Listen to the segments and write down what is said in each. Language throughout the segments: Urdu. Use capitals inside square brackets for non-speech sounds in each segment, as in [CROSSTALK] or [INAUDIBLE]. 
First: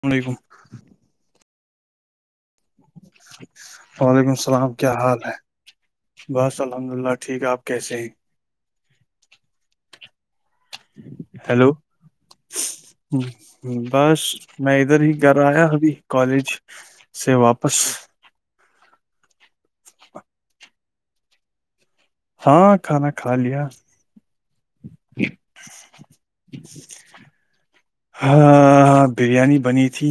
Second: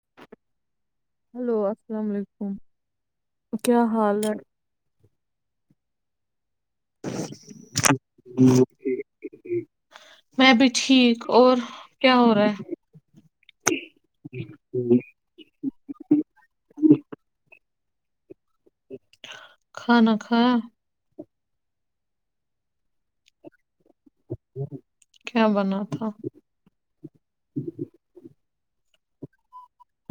سلام علیکم [UNINTELLIGIBLE] ہیلو السلام علیکم [UNINTELLIGIBLE] کیا حال وعلیکم ہے السلام کیا حال بس [UNINTELLIGIBLE] الحمد للہ ٹھیک آپ کیسے ہیں [UNINTELLIGIBLE] میں بھی ٹھیک اور ہیلو کیا ہو رہا ہ بس میں ہے ادھر ہی گھر آیا ابھی کالج سے واپس [UNINTELLIGIBLE] بش [UNINTELLIGIBLE] کھاانا کھا [UNINTELLIGIBLE] ہاں کھانا کھا لیا [UNINTELLIGIBLE] کیا بنا تھا ہاں بریانی بنی تھی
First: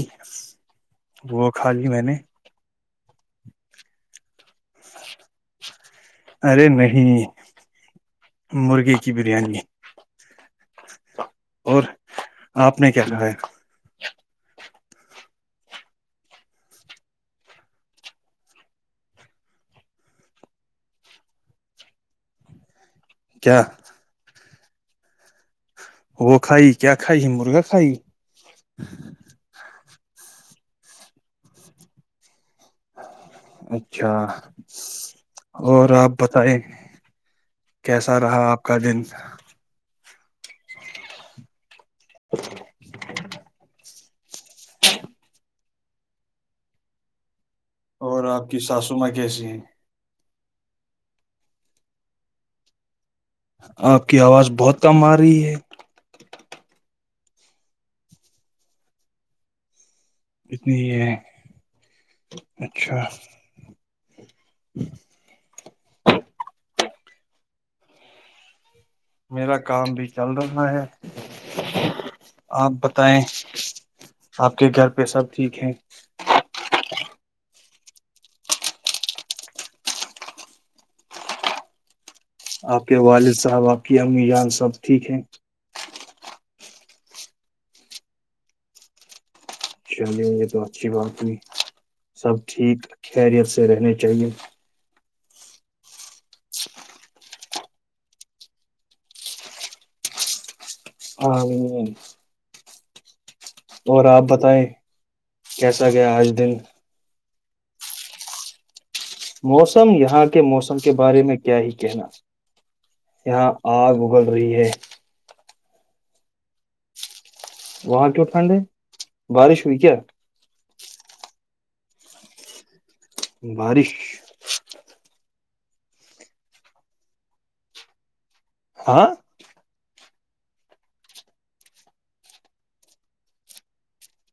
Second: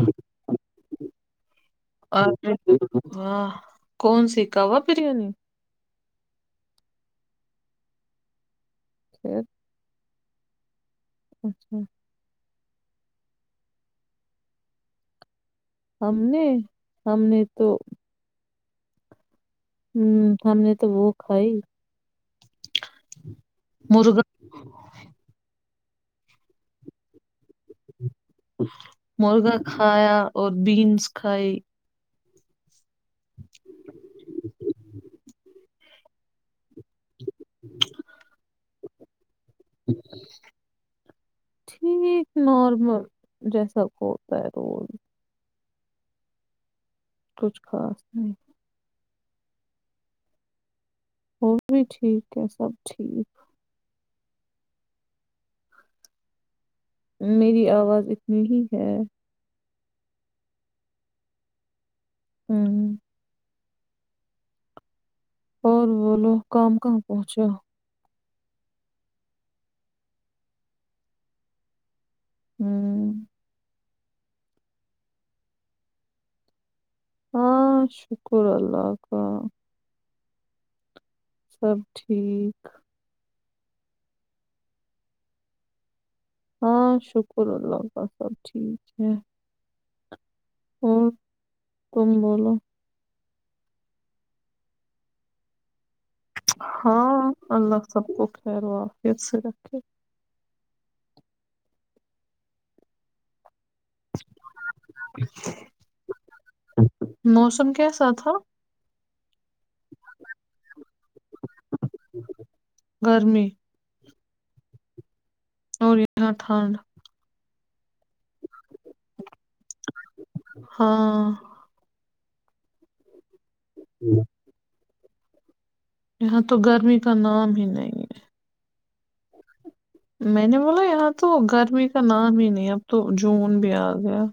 وہ کھا لی میں نے ہاں کون سیک کاا وا بریانی ارے نہیں مرغے کی خیر بریانی اچھا اور آپ نے کیا کہا ہے ہم نے ہم نے تو ہوں ہم نے تو وہ کھائی کیا مرغ ب [INAUDIBLE] وہ کھائی کیا کھائی مرغا کھائی مرغا کھایا اور بینس کھائی اچھا اور آپ بتائیں کیسا رہا آپ کا دن ج [INAUDIBLE] ٹھیک نارمل جیسا ہوتا ہے ر کچھ خاص نہیں ہے سثم کےس ہیں ہو بھی ٹھیک ہے سب ٹھیک آپ کی آواز بہت کم آ رہی ہے [UNINTELLIGIBLE] میری آواز اتنی ہی ہے اتنی ہے ہمم اچھا ج [INAUDIBLE] اور وہ لوگ کام کہاں پہنچا میرا کام بھی چل رہا ہے آپ ہوں بتائیں آپ کے گھر پہ سب ٹھیک ہے ہاں شکر اللہ کا سب ٹھیک آپ کے والد صاحبق کی امی جان سب ٹھیک ہیں ہاں شکر اللہ سب ٹھیک ہے [UNINTELLIGIBLE] چلیے یہ تو اچھی اور بات نہیں تم سب بولو ٹھیک کیریئر سے رہنے چاہیے [UNINTELLIGIBLE] ہاں اللہ سب کو کہلوا پھر سے رکھے ہاں [UNINTELLIGIBLE] اور آپ بتائیں کیسا گیا آج دن تم کیسا تھا [UNINTELLIGIBLE] موسم یہاں کے موسم کے بارے میں کیا [UNINTELLIGIBLE] کیا ہی کہنا گرمی یہاں آگ [UNINTELLIGIBLE] بول رہی ہے [UNINTELLIGIBLE] اور یہاں ٹھنڈ وہاں کیوںٹھنڈ ہے [UNINTELLIGIBLE] بارش ہوئی کیا [UNINTELLIGIBLE] ہاں [UNINTELLIGIBLE] بارش [UNINTELLIGIBLE] یہاں تو گرمی کا نام ہی نہیں ہے ہاں [UNINTELLIGIBLE] میں نے بولا یہاں تو گرمی کا نام ہی نہیں اب تو جون بھی آ گیا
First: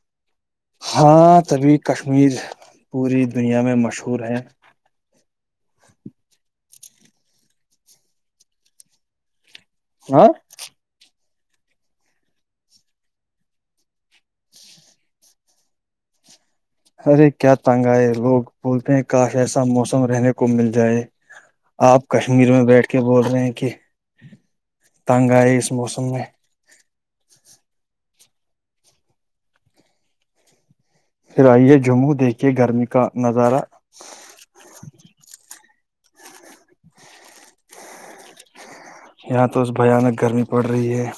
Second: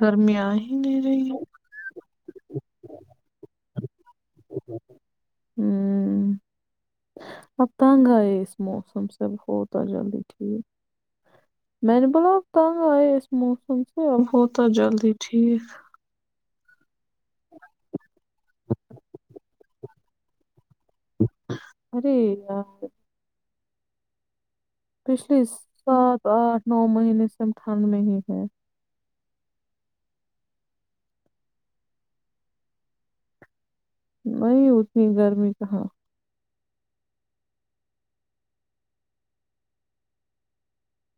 گرمییا آئی ہاں تبھی کشمیر پوری دنیا میں مش [UNINTELLIGIBLE] ور ہے [UNINTELLIGIBLE] ہ اب تنگ آئے اس موسم سے بہت [UNINTELLIGIBLE] ات جلدی ہاں ٹھیک [UNINTELLIGIBLE] میں نے بولپ تنگ آئیے اسس موم سے اب ہوتا جلدی ٹھیک ارے کیا تنگا ہے لوگ بولتے ہیں کاش ایسا موسم رہنے کو مل ج جائے آپ ارے کشمیر میں یار بیٹھ کے بول رہے ہیں کہ [UNINTELLIGIBLE] ہ [INAUDIBLE] پچھلی سات آٹھ نو [UNINTELLIGIBLE] مہینے سے ہم ٹھنڈ میں ہی ہے [UNINTELLIGIBLE] پھر آئیے جموں دیکھیے گرمی کا نظارہ نہیں اتنی گرمی کہاں [UNINTELLIGIBLE] یہاں تو اس بانک گرمی پڑ رہی ہے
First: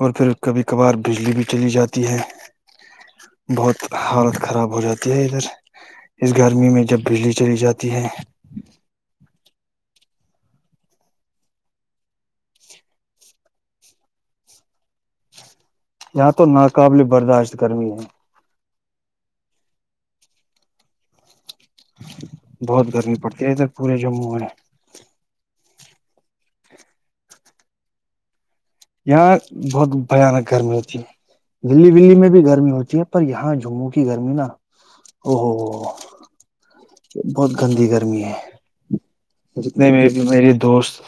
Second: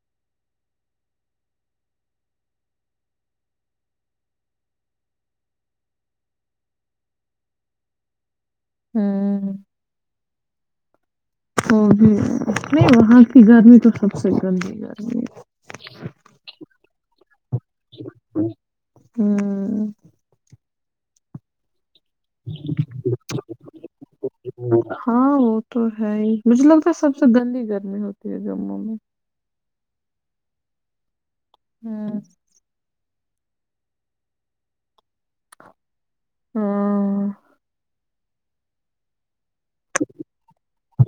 اور پھر کبھی کبھار بجلی بھی چلی جاتی ہے بہت حالت خراب ہو جاتی ہے ادھر اس گرمی میں جب بجلی چلی جاتی ہے ہوں [UNINTELLIGIBLE] وہ بھی نہیں وہاں کی گرمی تو سب سے گندی گرمی ہے یہاں تو ناقابل برداشت گرمی ہے ہوں [UNINTELLIGIBLE] بہت گرمی پڑتی ہے ادھر پورے جموں میں ہاں وہ تو ہے ہی مجھے لگتا ہے سب سے گندی گرمی ہوتی ہے جموں میں [UNINTELLIGIBLE] یہاں بہت بیاانک گرمی ہوتی ہے دلی بلی ہوں میں بھی گرمی ہوتی ہے پر یہاں جموں کی گرمی نا او ہو ہاں بہت گندی کر ہے جتنے میں بھی میری دوست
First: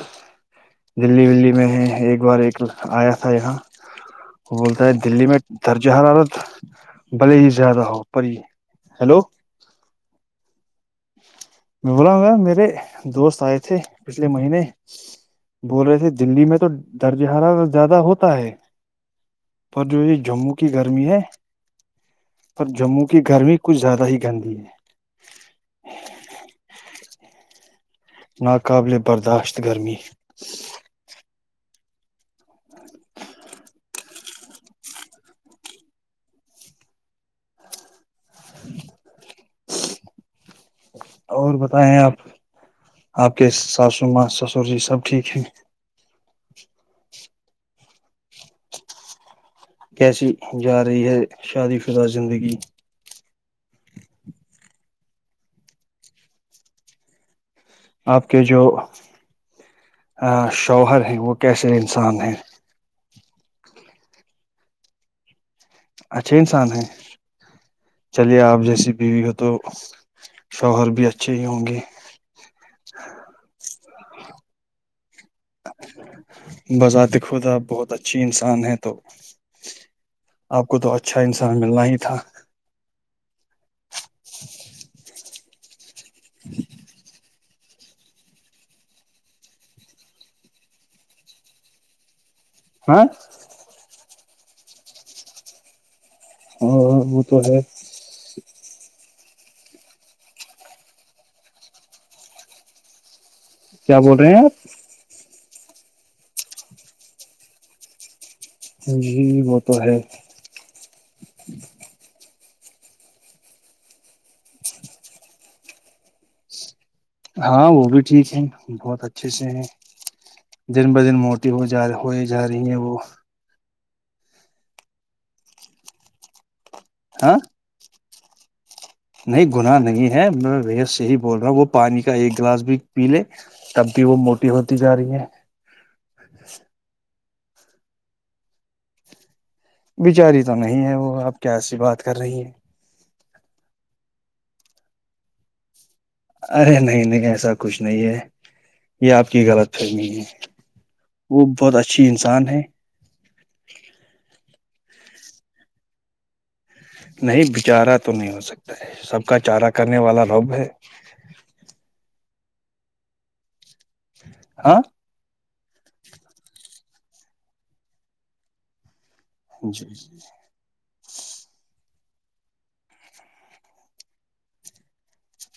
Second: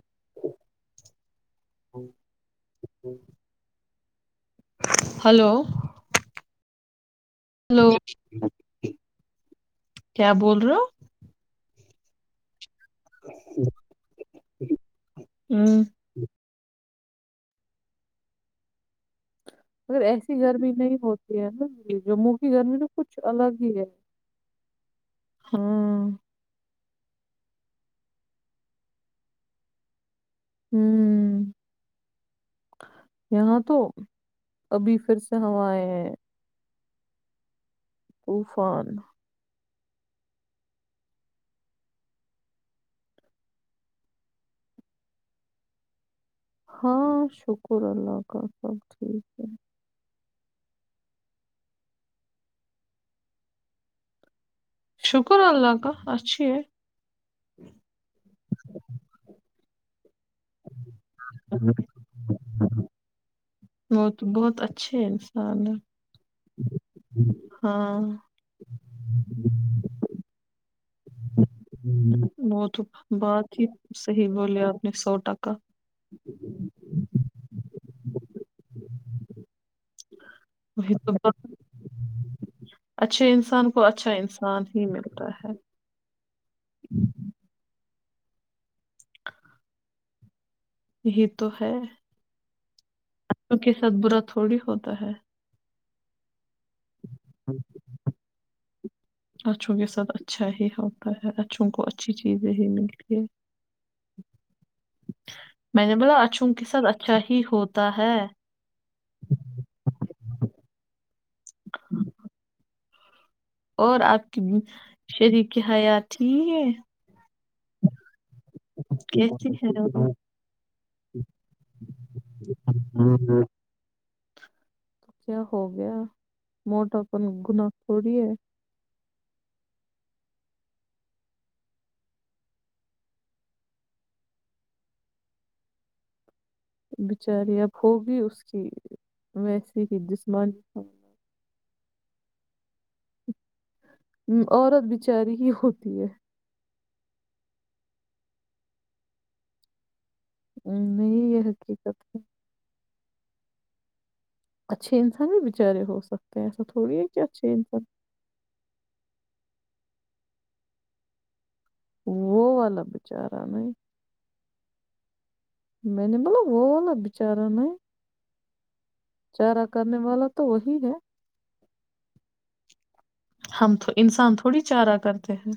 دلی ولی میں ہیں ایک بار ایک آیا تھا یہاں [UNINTELLIGIBLE] وہ بولتا ہے دللی میں ہلو درجہ حرارت بلے ہی زیادہ ہلو ہو پ ہلو کیا بول رہے م بلا گا میرے دوست آئے تھے پچھلے مہینے ہو ہوں بول رہے تھے دلی میں تو درجہ حرا زیادہ ہوتا ہے پر اگر جو یہ ایسی جموں گرمی کی نہیں ہوتی ہے نا یہ جموں کی پر گرمی ن جموں کچھ کی الگ گرمی ہی کچھ ہے زیادہ گندی ہے ہوں ناقابل برداشت گرمی ہ یہاں تو ابھی پھر سے ہوا آ ہیں طوفان اور بتائے آپ آپ کے ساسو ماں سسر جی سب ٹھیک ہیں ہاں شکر اللہ کا سب ٹھیک ہے کیسی جا رہی ہے شادی فضا زندگی شکر اللہ کا اچھی ہے آپ کے جو شوہر ہے وہ کیسے انسان ہیں وہ تو بہت اچھے انسان ہے اچھے انسان ہیں ہاں چلیے آپ جیسی بیوی ہو تو شوہر بھی اچھے ہی ہوں گے وہ تو بات ہی صحی بولیا اپ نے سو ٹکا چ بذاتت خودا بہت اچھی انسان ہے تو آپ کو تو اچھا انسان ملنا ہی تھا اچھے انسان کو اچھا انسان ہی ملتا ہے ہ [INAUDIBLE] یہی تو ہے ہاں وں کے سات برا تھوڑی ہوتا ہے ہاں وہ تو ہے اچھوں کے ساتھ اچھا ہی ہوتا ہے اچھوں کو اچھی چیزیں ہی ملتی ہے کیا بول رہے ہیں آپ میں نے بولا اچھووں کے ساتھ اچھا ہی ہوتا ہے جی وہ [INAUDIBLE] اور آپ کی شرر کی حیات ہی ہے ہاں وہ بھی [UNINTELLIGIBLE] ٹھیک ہے بہت اچھے سے کیسی ہیں ہے دن ب دن موٹی ہو جا رہ ہوئے جا رہی ہیں وہ [UNINTELLIGIBLE] تو کیا ہو گیا موٹا پن ہاں گناہ تھوڑی ہے [UNINTELLIGIBLE] نہیں گنااہ نہیں ہے میں وی سے ہی بول رہا ہ وہ پانی کا ایک گلاس بھی پی لے تب بھی وہ موٹی ہوتی جا رہی ہے بچاری اب ہوگی اس کی [UNINTELLIGIBLE] ہی بچاری تو جسمانی نہیں ہے وہ اب کیس بات کر رہی ہیں [UNINTELLIGIBLE] عورت بچاری ہی ہوتی ہے ارے نہیں نہیں ایسا کچھ نہیں ہے یہ آپ کی غلط فرمی ہے نہیں وہ یہ بہت حقیقت اچھی انسان ہے اچھے انسان بھی بچارے ہو سکتے ہیں ایساڑا نہیں بچارا تو نہیں ہو سکتا ہے سب کا چارہ کرنے والا رب ہے وہ والا بچارا نہیں ہاں میں نے ملب وہولا بچارا چارہ جی کرنے والا تو وہی ہے ہم انسان تھوڑی چارہ کرتے ہیں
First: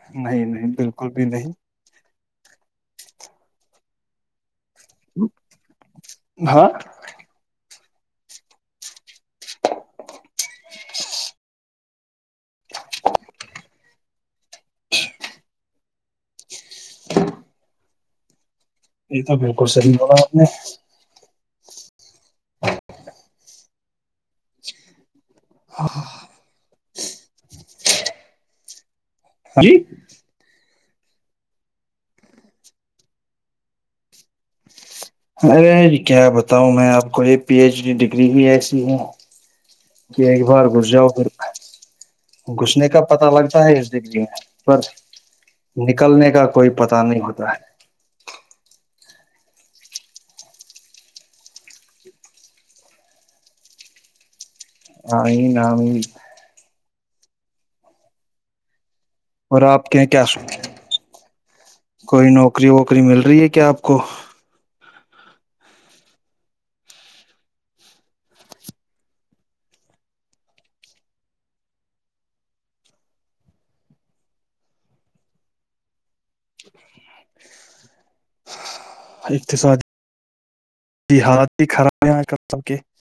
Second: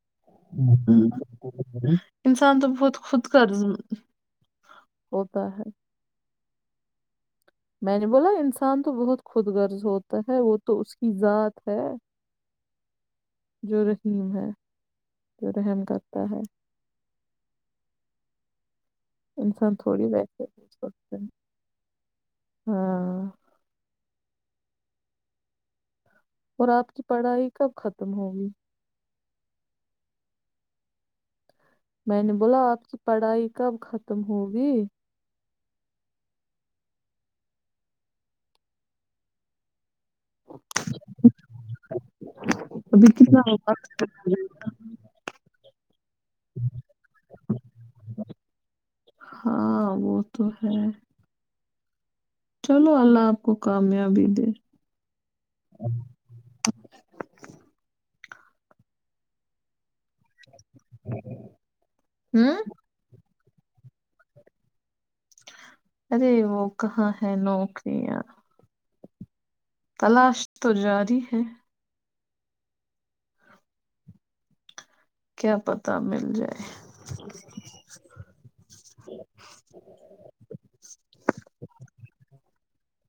نہیں ہ نہیں بالکل بھی نہیں [UNINTELLIGIBLE] انسان تو بہت خود کا ہوتا ہے [UNINTELLIGIBLE] ہاں میں نے بولا انسان تو بہت خود غرض ہوتا ہے وہ تو اس کی ذات ہے جو رحیم ہے جو رحم کرتا ہے یہ تو بالکل انسان صحیح تھوڑی بولا آپ وتتے نے ہیں ہاں [UNINTELLIGIBLE] اور آپ کی پڑھائی کب ختم ہوگی ہ جی [UNINTELLIGIBLE] میں نے بولا آپ سے پڑھائی کب ختم ہوگی ارے کیا بتاؤں میں آپ کو یہ پی ایچ ڈی ڈگری بھی ایسی ہے کہ ایک بار گھس جاؤ پھر گھسنے کا ابھی پتا کتنا لگتا ہوگا؟ ہے اس د لیے پر نکلنے کا کوئی پتا نہیں ہوتا ہے [UNINTELLIGIBLE] ہاں وہ تو ہے چلو اللہ آپ کو کامیابی دے ہاں یہ نام [UNINTELLIGIBLE] اور آپ کے کیا سو کوئی ہوں نوکری ووکری مل رہی ہے کیا آپ کو [UNINTELLIGIBLE] ارے وہ کہاں ہے نوکریاں تلاش تو جاری ہے کیا پتہ مل جائے ت ساد حالات ہی خراب ہے [UNINTELLIGIBLE] تبکے [UNINTELLIGIBLE]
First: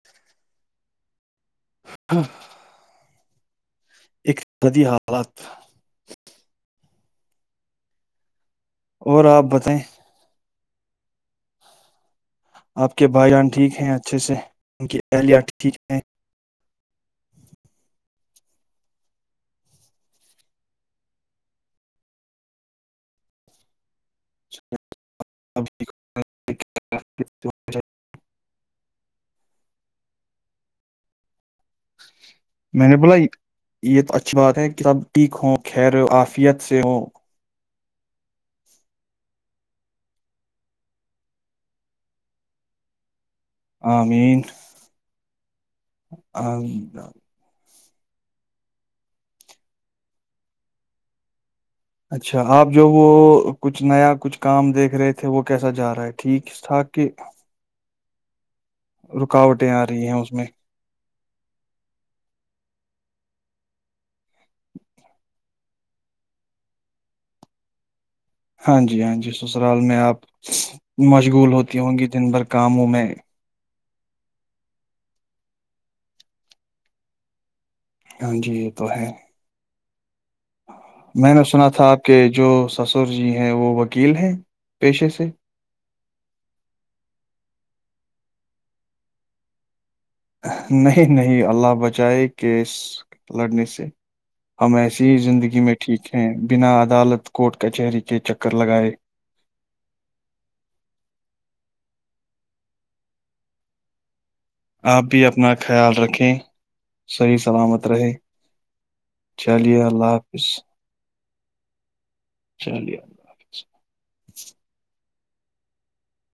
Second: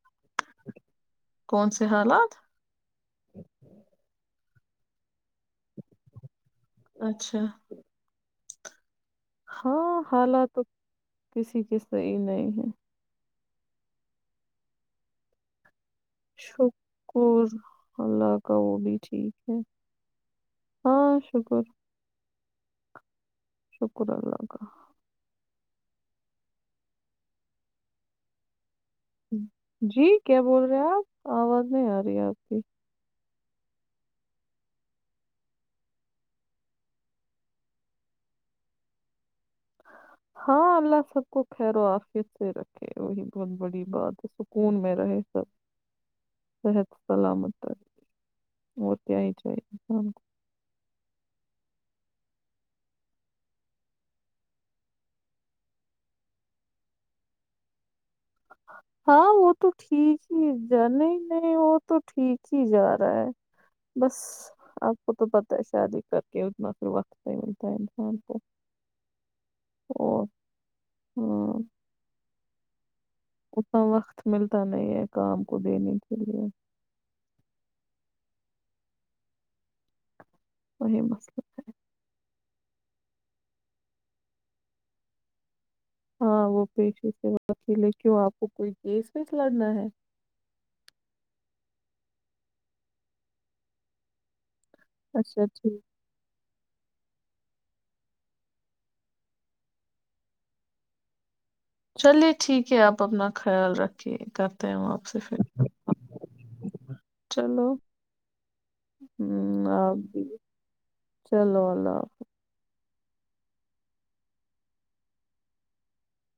کون سے حالات؟ ایک سدی حالت [UNINTELLIGIBLE] اچھا اور آپ بتائیں ہاں حالات کسی کس طرح [UNINTELLIGIBLE] آپ کے بھائی جان ٹھیک ہے اچھے سے ان کی اہلیہت ٹیک [UNINTELLIGIBLE] شکر ہگ [UNINTELLIGIBLE] کا وہ بھی ٹھیک ہے ہاں شکر [UNINTELLIGIBLE] شک [UNINTELLIGIBLE] شکر اللہ کا [UNINTELLIGIBLE] [UNINTELLIGIBLE] جی کیا بول رہے آپ آواز نہیں آ رہی آپ [UNINTELLIGIBLE] میں نے بلائی [UNINTELLIGIBLE] یہ اچھی بات ہے کہ تب ٹھیک ہوں خیر عفیت سے ہوں [UNINTELLIGIBLE] ہاں اللہ سب کو خیر و آفت سے رکھے وہی بہت بڑی بات ہے آمین سکون میں رہے سب صحت آمین۔ سلامت ت [UNINTELLIGIBLE] وہ تیا ہی چاہے کو [UNINTELLIGIBLE] اچھا آپ جو وہ کچھ نیا کچھ کام دیکھ رہے تھے وہ کیسا جا رہا ہے ٹھیکٹھاک کہ ہاں وہ تو رکاوٹیں آ رہی ہیں ٹھیک اس میں ہی ج نہیں نہیں وہ تو ٹھیک ہی جا رہا ہے بس آپ کو تو پتہ ہے شادی کر کے اتنا پھر وقت پہ ملتا ہے انسان [UNINTELLIGIBLE] ہاں جی ہاں جی سسرال میں آپ اور مشغول ہاں ہوتی ہوں گی دن بھر کاموں میں اتنا وقت ملتا نہیں ہے کام کو دینے کےلئے ہاں جی یہ تو ہے [UNINTELLIGIBLE] وہی میں مسئلہ نے سنا تھا آپ کہ جو سسر جی ہیں وہ وکیل ہیں پیشے سے [UNINTELLIGIBLE] ہاں وہ پیشے سے بات م لے کیوں آپ کو کوئی کیس ویس لڑنا ہے نہیں نہیں اللہ بچائے کہ اس لڑنے سے ہم ایسیے ہی زندگی میں ٹھیک ہیں بنا عدالت کوورٹ کچہری کے چکر لگائے چلیے ٹھیک ہے آپ اپنا خیال رکھیے کرتے ہیں ہم آپ سے بھی پھر اپنا خیال رکھیں صحیح چلو سلامت رہے ہمم چلیے آپ اللہ بھی حافظ چلو اللہ چلیے ال